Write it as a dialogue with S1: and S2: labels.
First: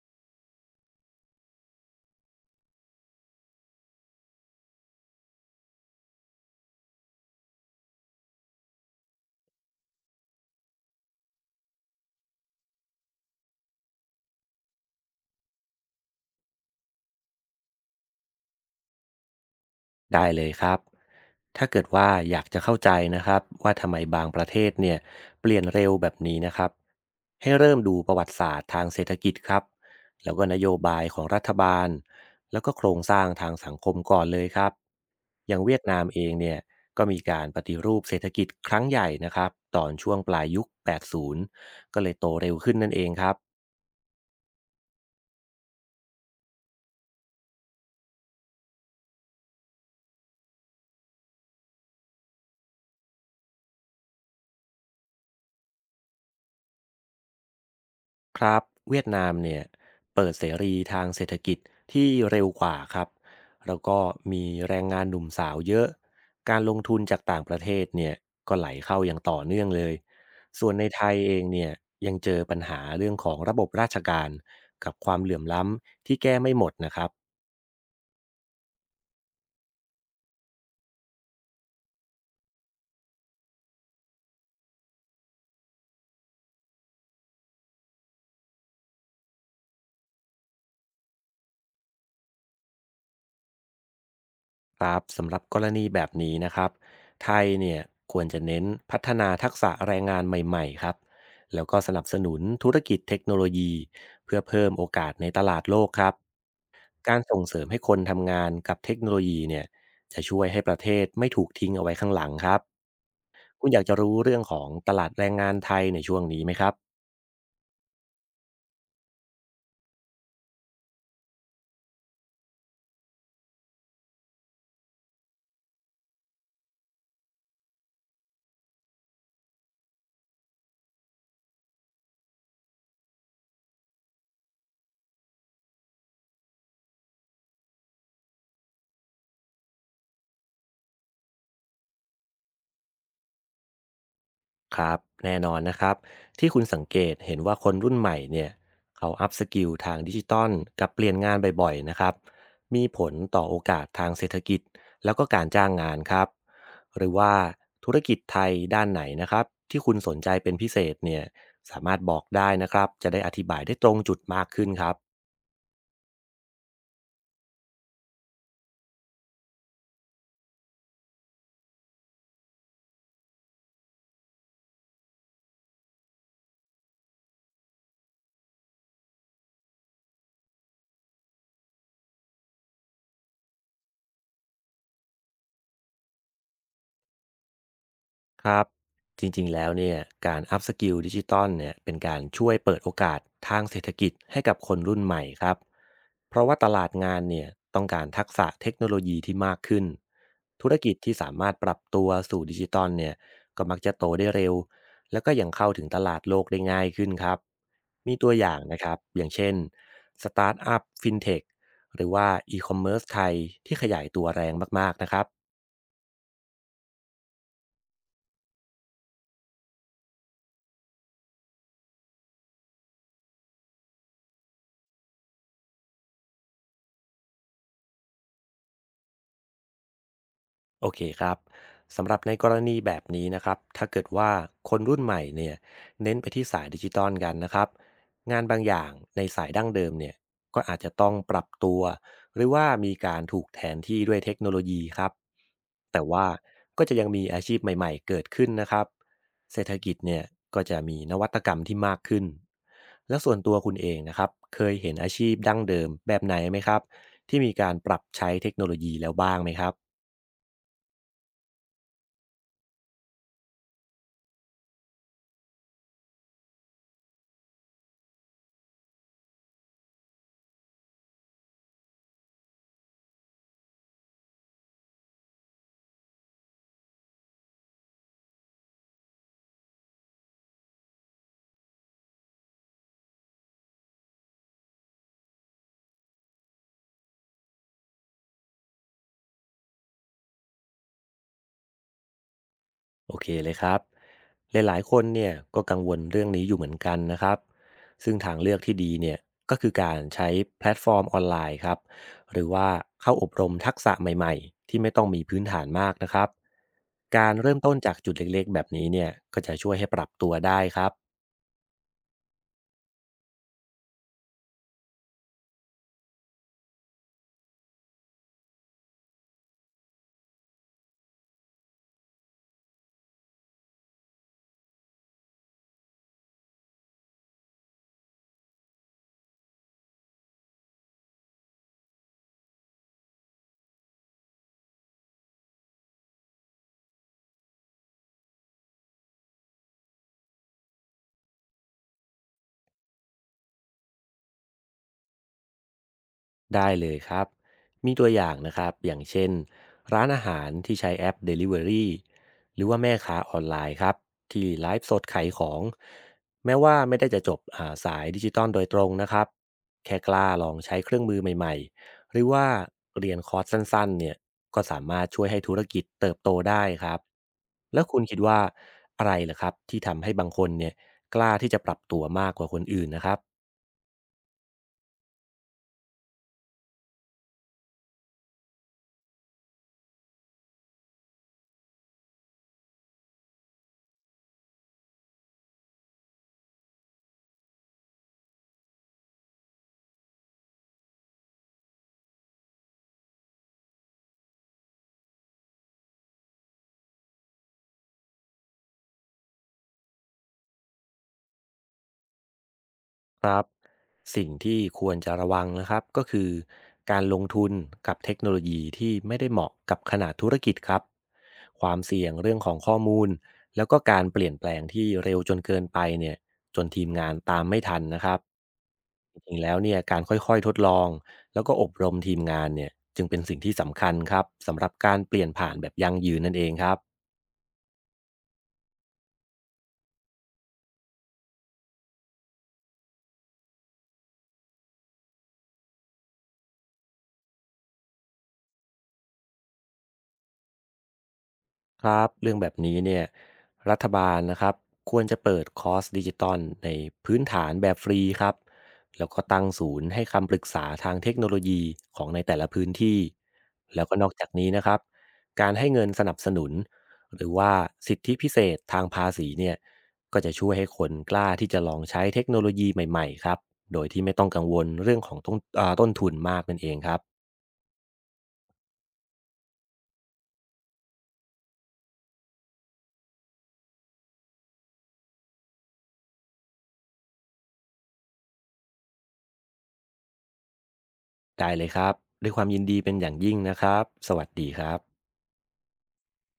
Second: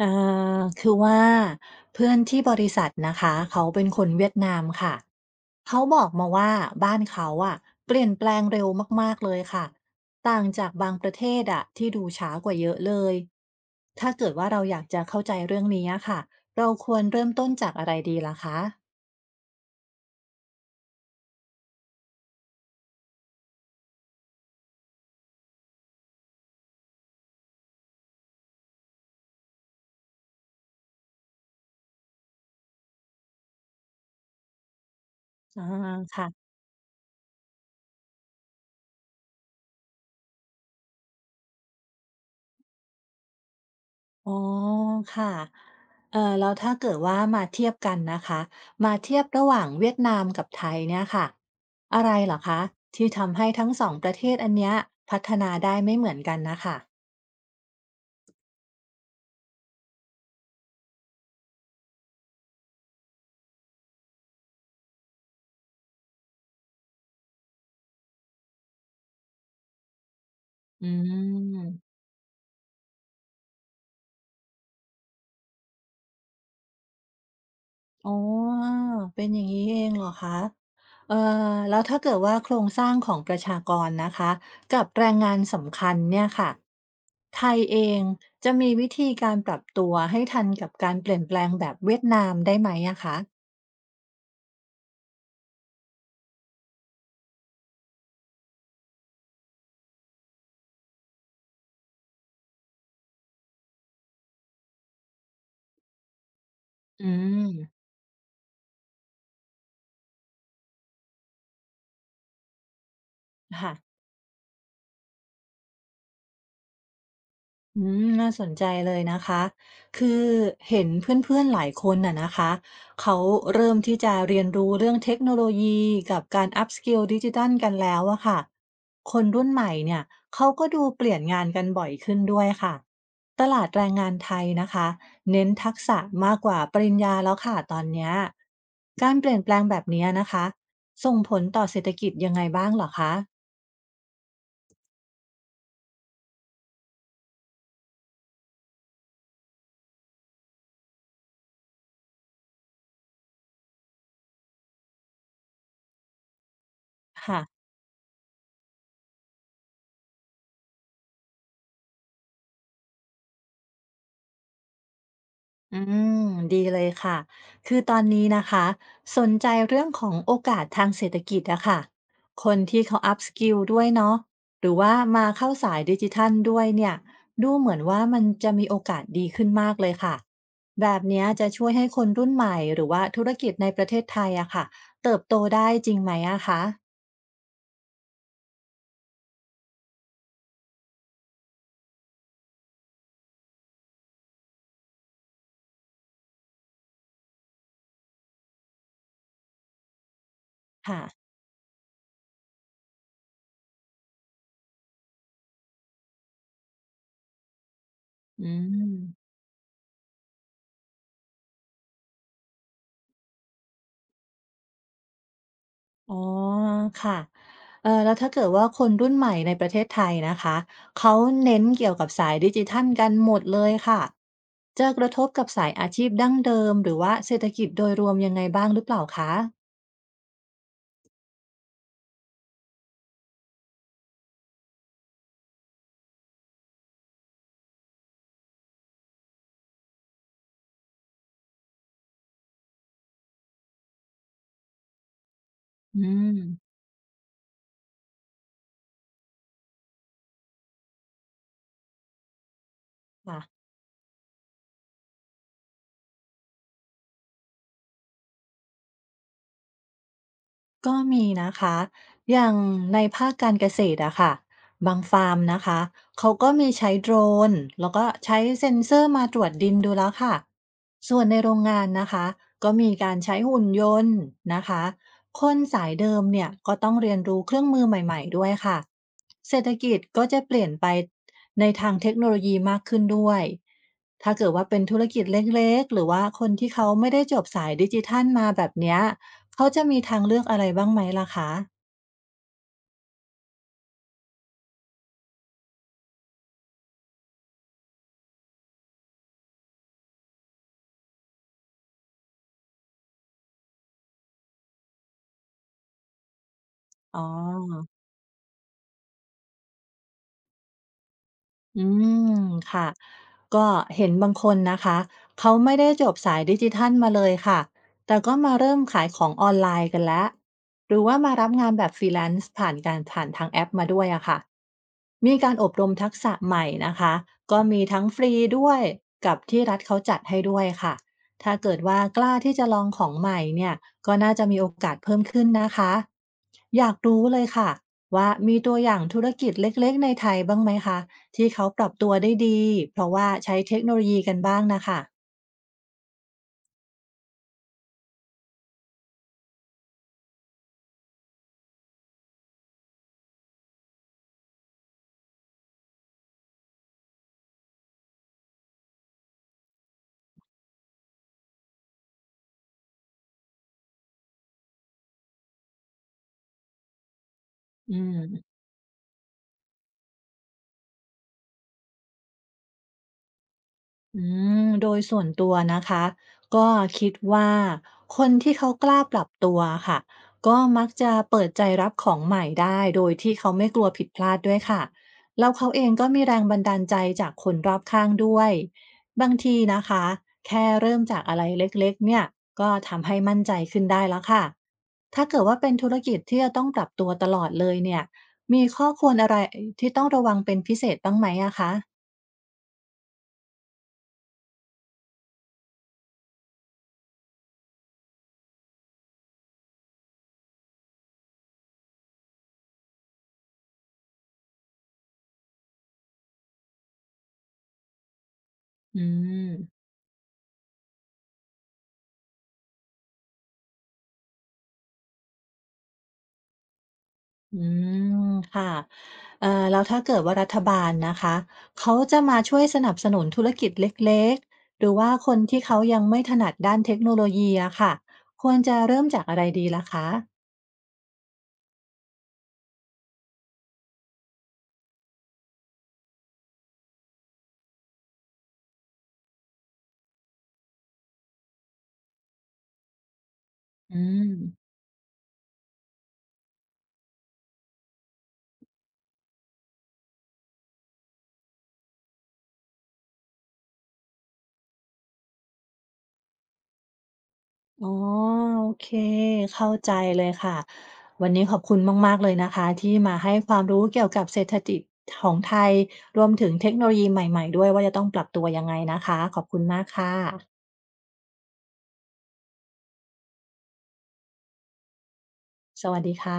S1: อ่าคือว่าเพื่อนที่บริษัทนะคะเขาเป็นคนเวียดนามค่ะเขาบอกมาว่าบ้านเขาอะเปลี่ยนแปลงเร็วมากๆเลยค่ะต่างจากบางประเทศอะที่ดูช้ากว่าเยอะเลยถ้าเกิดว่าเราอยากจะเข้าใจเรื่องนี้อะค่ะเราควรเริ่มต้นจากอะไรดีล่ะคะ
S2: ได้เลยครับ ถ้าเกิดว่าอยากจะเข้าใจนะครับว่าทำไมบางประเทศเนี่ยเปลี่ยนเร็วแบบนี้นะครับให้เริ่มดูประวัติศาสตร์ทางเศรษฐกิจครับแล้วก็นโยบายของรัฐบาลแล้วก็โครงสร้างทางสังคมก่อนเลยครับอย่าง
S1: อา
S2: เวียดนามเอง
S1: ค่ะ
S2: เนี่ยก็มีการปฏิรูปเศรษฐกิจครั้งใหญ่นะครับตอนช่วงปลายยุค80ก็เลยโตเร็วขึ้นนั่นเองครับ
S1: อ๋อค่ะแล้วถ้าเกิดว่ามาเทียบกันนะคะมาเทียบระหว่างเวียดนามกับไทยเนี่ยค่ะอะไรเหรอคะที่ทำให้ทั้งสองประเทศอันเนี้ยพัฒนาได้ไม่เหมือนกันนะคะ
S2: ครับเวียดนามเนี่ยเปิดเสรีทางเศรษฐกิจที่เร็วกว่าครับแล้วก็มีแรงงานหนุ่มสาวเยอะการลงทุนจากต่างประเทศเนี่ยก็ไหลเข้าอย่างต่อเนื่องเลยส่วนใน
S1: อื
S2: ไทยเองเนี่ย
S1: ม
S2: ยังเจอปัญหาเรื่องของระบบราชการกับความเหลื่อมล้ำที่แก้ไม่หมดนะครับ
S1: อ๋อเป็นอย่างนี้เองเหรอคะเอ่อแล้วถ้าเกิดว่าโครงสร้างของประชากรนะคะกับแรงงานสำคัญเนี่ยค่ะ ไทยเองจะมีวิธีการปรับตัวให้ทันกับการเปลี่ยนแปลงแบบเวียดนามได้ไหมอะคะ
S2: ครับสำหรับกรณีแบบนี้นะครับไทยเนี่ยควรจะเน้นพัฒนาทักษะแรงงานใหม่ๆครับแล้วก็สนับสนุนธุรกิจเทคโนโลยีเพื่อเพิ่มโอกาสในตลาดโลกครับ
S1: อื
S2: การส่งเสริมให้
S1: ม
S2: คนทำงานกับเทคโนโลยีเนี่ยจะช่วยให้ประเทศไม่ถูกทิ้งเอาไว้ข้างหลังครับคุณ
S1: ค่ะ
S2: อยากจะรู้เรื่องของตลาดแรงงานไทยในช่วงนี้ไหมครับ
S1: อืมน่าสนใจเลยนะคะคือเห็นเพื่อนๆหลายคนน่ะนะคะเขาเริ่มที่จะเรียนรู้เรื่องเทคโนโลยีกับการอัพสกิลดิจิทัลกันแล้วอะค่ะคนรุ่นใหม่เนี่ยเขาก็ดูเปลี่ยนงานกันบ่อยขึ้นด้วยค่ะตลาดแรงงานไทยนะคะเน้นทักษะมากกว่าปริญญาแล้วค่ะตอนเนี้ยการเปลี่ยนแปลงแบบเนี้ยนะคะส่งผลต่อเศรษฐกิจยังไงบ้างเหรอคะ
S2: ครับแน่นอนนะครับที่คุณสังเกตเห็นว่าคนรุ่นใหม่เนี่ยเขาอัพสกิลทางดิจิตอลกับเปลี่ยนงานบ่อยๆนะครับมีผลต่อโอกาสทางเศรษฐกิจแล้วก็การจ้างงานครับหรือว่า
S1: ค่ะ
S2: ธุรกิจไทยด้านไหนนะครับที่คุณสนใจเป็นพิเศษเนี่ยสามารถบอกได้นะครับจะได้อธิบายได้ตรงจุดมากขึ้นครับ
S1: อืมดีเลยค่ะคือตอนนี้นะคะสนใจเรื่องของโอกาสทางเศรษฐกิจอะค่ะคนที่เขาอัพสกิลด้วยเนาะหรือว่ามาเข้าสายดิจิทัลด้วยเนี่ยดูเหมือนว่ามันจะมีโอกาสดีขึ้นมากเลยค่ะแบบเนี้ยจะช่วยให้คนรุ่นใหม่หรือว่าธุรกิจในประเทศไทยอะค่ะเติบโตได้จริงไหมอะคะ
S2: ครับจริงๆแล้วเนี่ยการอัพสกิลดิจิตอลเนี่ยเป็นการช่วยเปิดโอกาสทางเศรษฐกิจให้กับคนรุ่นใหม่ครับเพราะว่าตลาดงานเนี่ยต้องการทักษะเทคโนโลยีที่มากขึ้นธุรกิจ
S1: ค่ะ
S2: ที่สามารถปรับตัวสู่ดิจิตอลเนี่ยก็มักจะโตได้เร็วแล้วก็ยังเข้าถึงตลาดโลกได้ง่ายขึ้นครับมีตัวอ
S1: อื
S2: ย่างนะครับอย่า
S1: ม
S2: งเช่นสตาร์ทอัพฟินเทคหรือว่าอีคอมเมิร์ซไทยที่ขยายตัวแรงมากๆนะครับ
S1: อ๋อค่ะแล้วถ้าเกิดว่าคนรุ่นใหม่ในประเทศไทยนะคะเขาเน้นเกี่ยวกับสายดิจิทัลกันหมดเลยค่ะจะกระทบกับสายอาชีพดั้งเดิมหรือว่าเศรษฐกิจโดยรวมยังไงบ้างหรือเปล่าคะ
S2: โอเคครับสำหรับในกรณีแบบนี้นะครับถ้าเกิดว่าคนรุ่นใหม่เนี่ยเน้นไปที่สายดิจิตอลกันนะครับงานบางอย่างในสายดั้งเดิมเนี่ยก็อาจจะต้องปรับตัวหรือว่ามีการถูกแทนที่ด้วยเทคโนโลยีครับ
S1: อื
S2: แต่ว่า
S1: ม
S2: ก็จะยังมีอาชีพใหม่ๆเกิดขึ้นนะครับเศรษฐกิจเนี่ยก็จะมีนวัตกรรมที่มากขึ้นแล้วส่วน
S1: ค่ะ
S2: ตัวคุณเองนะครับเคยเห็นอาชีพดั้งเดิมแบบไหนไหมครับที่มีการปรับใช้เทคโนโลยีแล้วบ้างไหมครับ
S1: ก็มีนะคะ อย่างในภาคการเกษตรอะค่ะ บางฟาร์มนะคะ เขาก็มีใช้โดรนแล้วก็ใช้เซ็นเซอร์มาตรวจดินดูแล้วค่ะ ส่วนในโรงงานนะคะ ก็มีการใช้หุ่นยนต์นะคะ คนสายเดิมเนี่ย ก็ต้องเรียนรู้เครื่องมือใหม่ๆด้วยค่ะเศรษฐกิจก็จะเปลี่ยนไปในทางเทคโนโลยีมากขึ้นด้วย ถ้าเกิดว่าเป็นธุรกิจเล็กๆ หรือว่าคนที่เขาไม่ได้จบสายดิจิทัลมาแบบเนี้ย เขาจะมีทางเลือกอะไรบ้างไหมล่ะคะ
S2: โอเคเลยครับหลายๆคนเนี่ยก็กังวลเรื่องนี้อยู่เหมือนกันนะครับ ซึ่งทางเลือกที่ดีเนี่ยก็คือการใช้แพลตฟอร์มออนไลน์ครับ หรือว่าเข้าอบรมทักษะใหม่ๆที่ไม่ต้องมีพื้นฐานมากนะครับ
S1: อ๋
S2: การเริ่มต้น
S1: อ
S2: จากจุดเล็กๆแบบนี้เนี่ยก็จะช่วยให้ปรับตัวได้ครับ
S1: อืมค่ะก็เห็นบางคนนะคะเขาไม่ได้จบสายดิจิทัลมาเลยค่ะแต่ก็มาเริ่มขายของออนไลน์กันแล้วหรือว่ามารับงานแบบ Freelance ผ่านการผ่านทางแอปมาด้วยอะค่ะมีการอบรมทักษะใหม่นะคะก็มีทั้งฟรีด้วยกับที่รัฐเขาจัดให้ด้วยค่ะถ้าเกิดว่ากล้าที่จะลองของใหม่เนี่ยก็น่าจะมีโอกาสเพิ่มขึ้นนะคะอยากรู้เลยค่ะว่ามีตัวอย่างธุรกิจเล็กๆในไทยบ้างไหมคะ ที่เขาปรับตัวได้ดีเพราะว่าใช้เทคโนโลยีกันบ้างนะคะ
S2: ได้เลยครับ มีตัวอย่างนะครับ อย่างเช่นร้านอาหารที่ใช้แอป Delivery หรือว่าแม่ค้าออนไลน์ครับที่ไลฟ์สดขายของแม้ว่าไม่ได้จะจบสายดิจิตอลโดยตรงนะครับแค่กล้าลองใช้เครื่องมือใหม่ๆหรือว่าเรียนคอร์สสั้นๆเนี่ยก็สามารถช่วยให้ธุรกิจเติบโตได้ครับแล้ว
S1: อื
S2: คุณคิดว่า
S1: ม
S2: อะไรล่ะครับที่ทำให้บางคนเนี่ยกล้าที่จะปรับตัวมากกว่าคนอื่นนะครับ
S1: อืมโดยส่วนตัวนะคะก็คิดว่าคนที่เขากล้าปรับตัวค่ะก็มักจะเปิดใจรับของใหม่ได้โดยที่เขาไม่กลัวผิดพลาดด้วยค่ะแล้วเขาเองก็มีแรงบันดาลใจจากคนรอบข้างด้วยบางทีนะคะแค่เริ่มจากอะไรเล็กๆเนี่ยก็ทำให้มั่นใจขึ้นได้แล้วค่ะถ้าเกิดว่าเป็นธุรกิจที่จะต้องปรับตัวตลอดเลยเนี่ยมีข้อควรอะไรที่ต้องระวังเป็นพิเศษบ้างไหมอะคะ
S2: ครับสิ่งที่ควรจะระวังนะครับก็คือการลงทุนกับเทคโนโลยีที่ไม่ได้เหมาะกับขนาดธุรกิจครับความเสี่ยงเรื่องของข้อมูลแล้วก็การเปลี่ยนแปลงที่เร็วจนเกินไปเนี่ยจนทีมงานตามไม่ทันนะครับ
S1: อื
S2: จริงๆแล้วเนี่ย
S1: ม
S2: การค่อยๆทดลองแล้วก็อบรมทีมงานเนี่ยจึงเป็นสิ่งที่สำคัญครับสำหรับการเปลี่ยนผ่านแบบยั่งยืนนั่นเองครับ
S1: อืมค่ะแล้วถ้าเกิดว่ารัฐบาลนะคะเขาจะมาช่วยสนับสนุนธุรกิจเล็กๆหรือว่าคนที่เขายังไม่ถนัดด้านเทคโนโลยีอะค่ะควรจะเริ่มจากอะไรดีล่ะคะ
S2: ครับเรื่องแบบนี้เนี่ยรัฐบาลนะครับควรจะเปิดคอร์สดิจิตอลในพื้นฐานแบบฟรีครับแล้วก็ตั้งศูนย์ให้คำปรึกษาทางเทคโนโลยีของในแต่ละพื้นที่แล้วก็
S1: อื
S2: นอกจากนี้นะค
S1: ม
S2: รับการให้เงินสนับสนุนหรือว่าสิทธิพิเศษทางภาษีเนี่ยก็จะช่วยให้คนกล้าที่จะลองใช้เทคโนโลยีใหม่ๆครับโดยที่ไม่ต้องกังวลเรื่องของต้นต้นทุนมากนั่นเองครับ
S1: อ๋อโอเคเข้าใจเลยค่ะวันนี้ขอบคุณมากๆเลยนะคะที่มาให้ความรู้เกี่ยวกับเศรษฐกิจของไทยรวมถึงเทคโนโลยีใหม่ๆด้วยว่าจะต้องปรับตัวยังไงนะคะขอบคุณมากค่ะ
S2: ได้เลยครับด้วยความยินดีเป็นอย่างยิ่งนะครับสวัสดีครับ
S1: สวัสดีค่ะ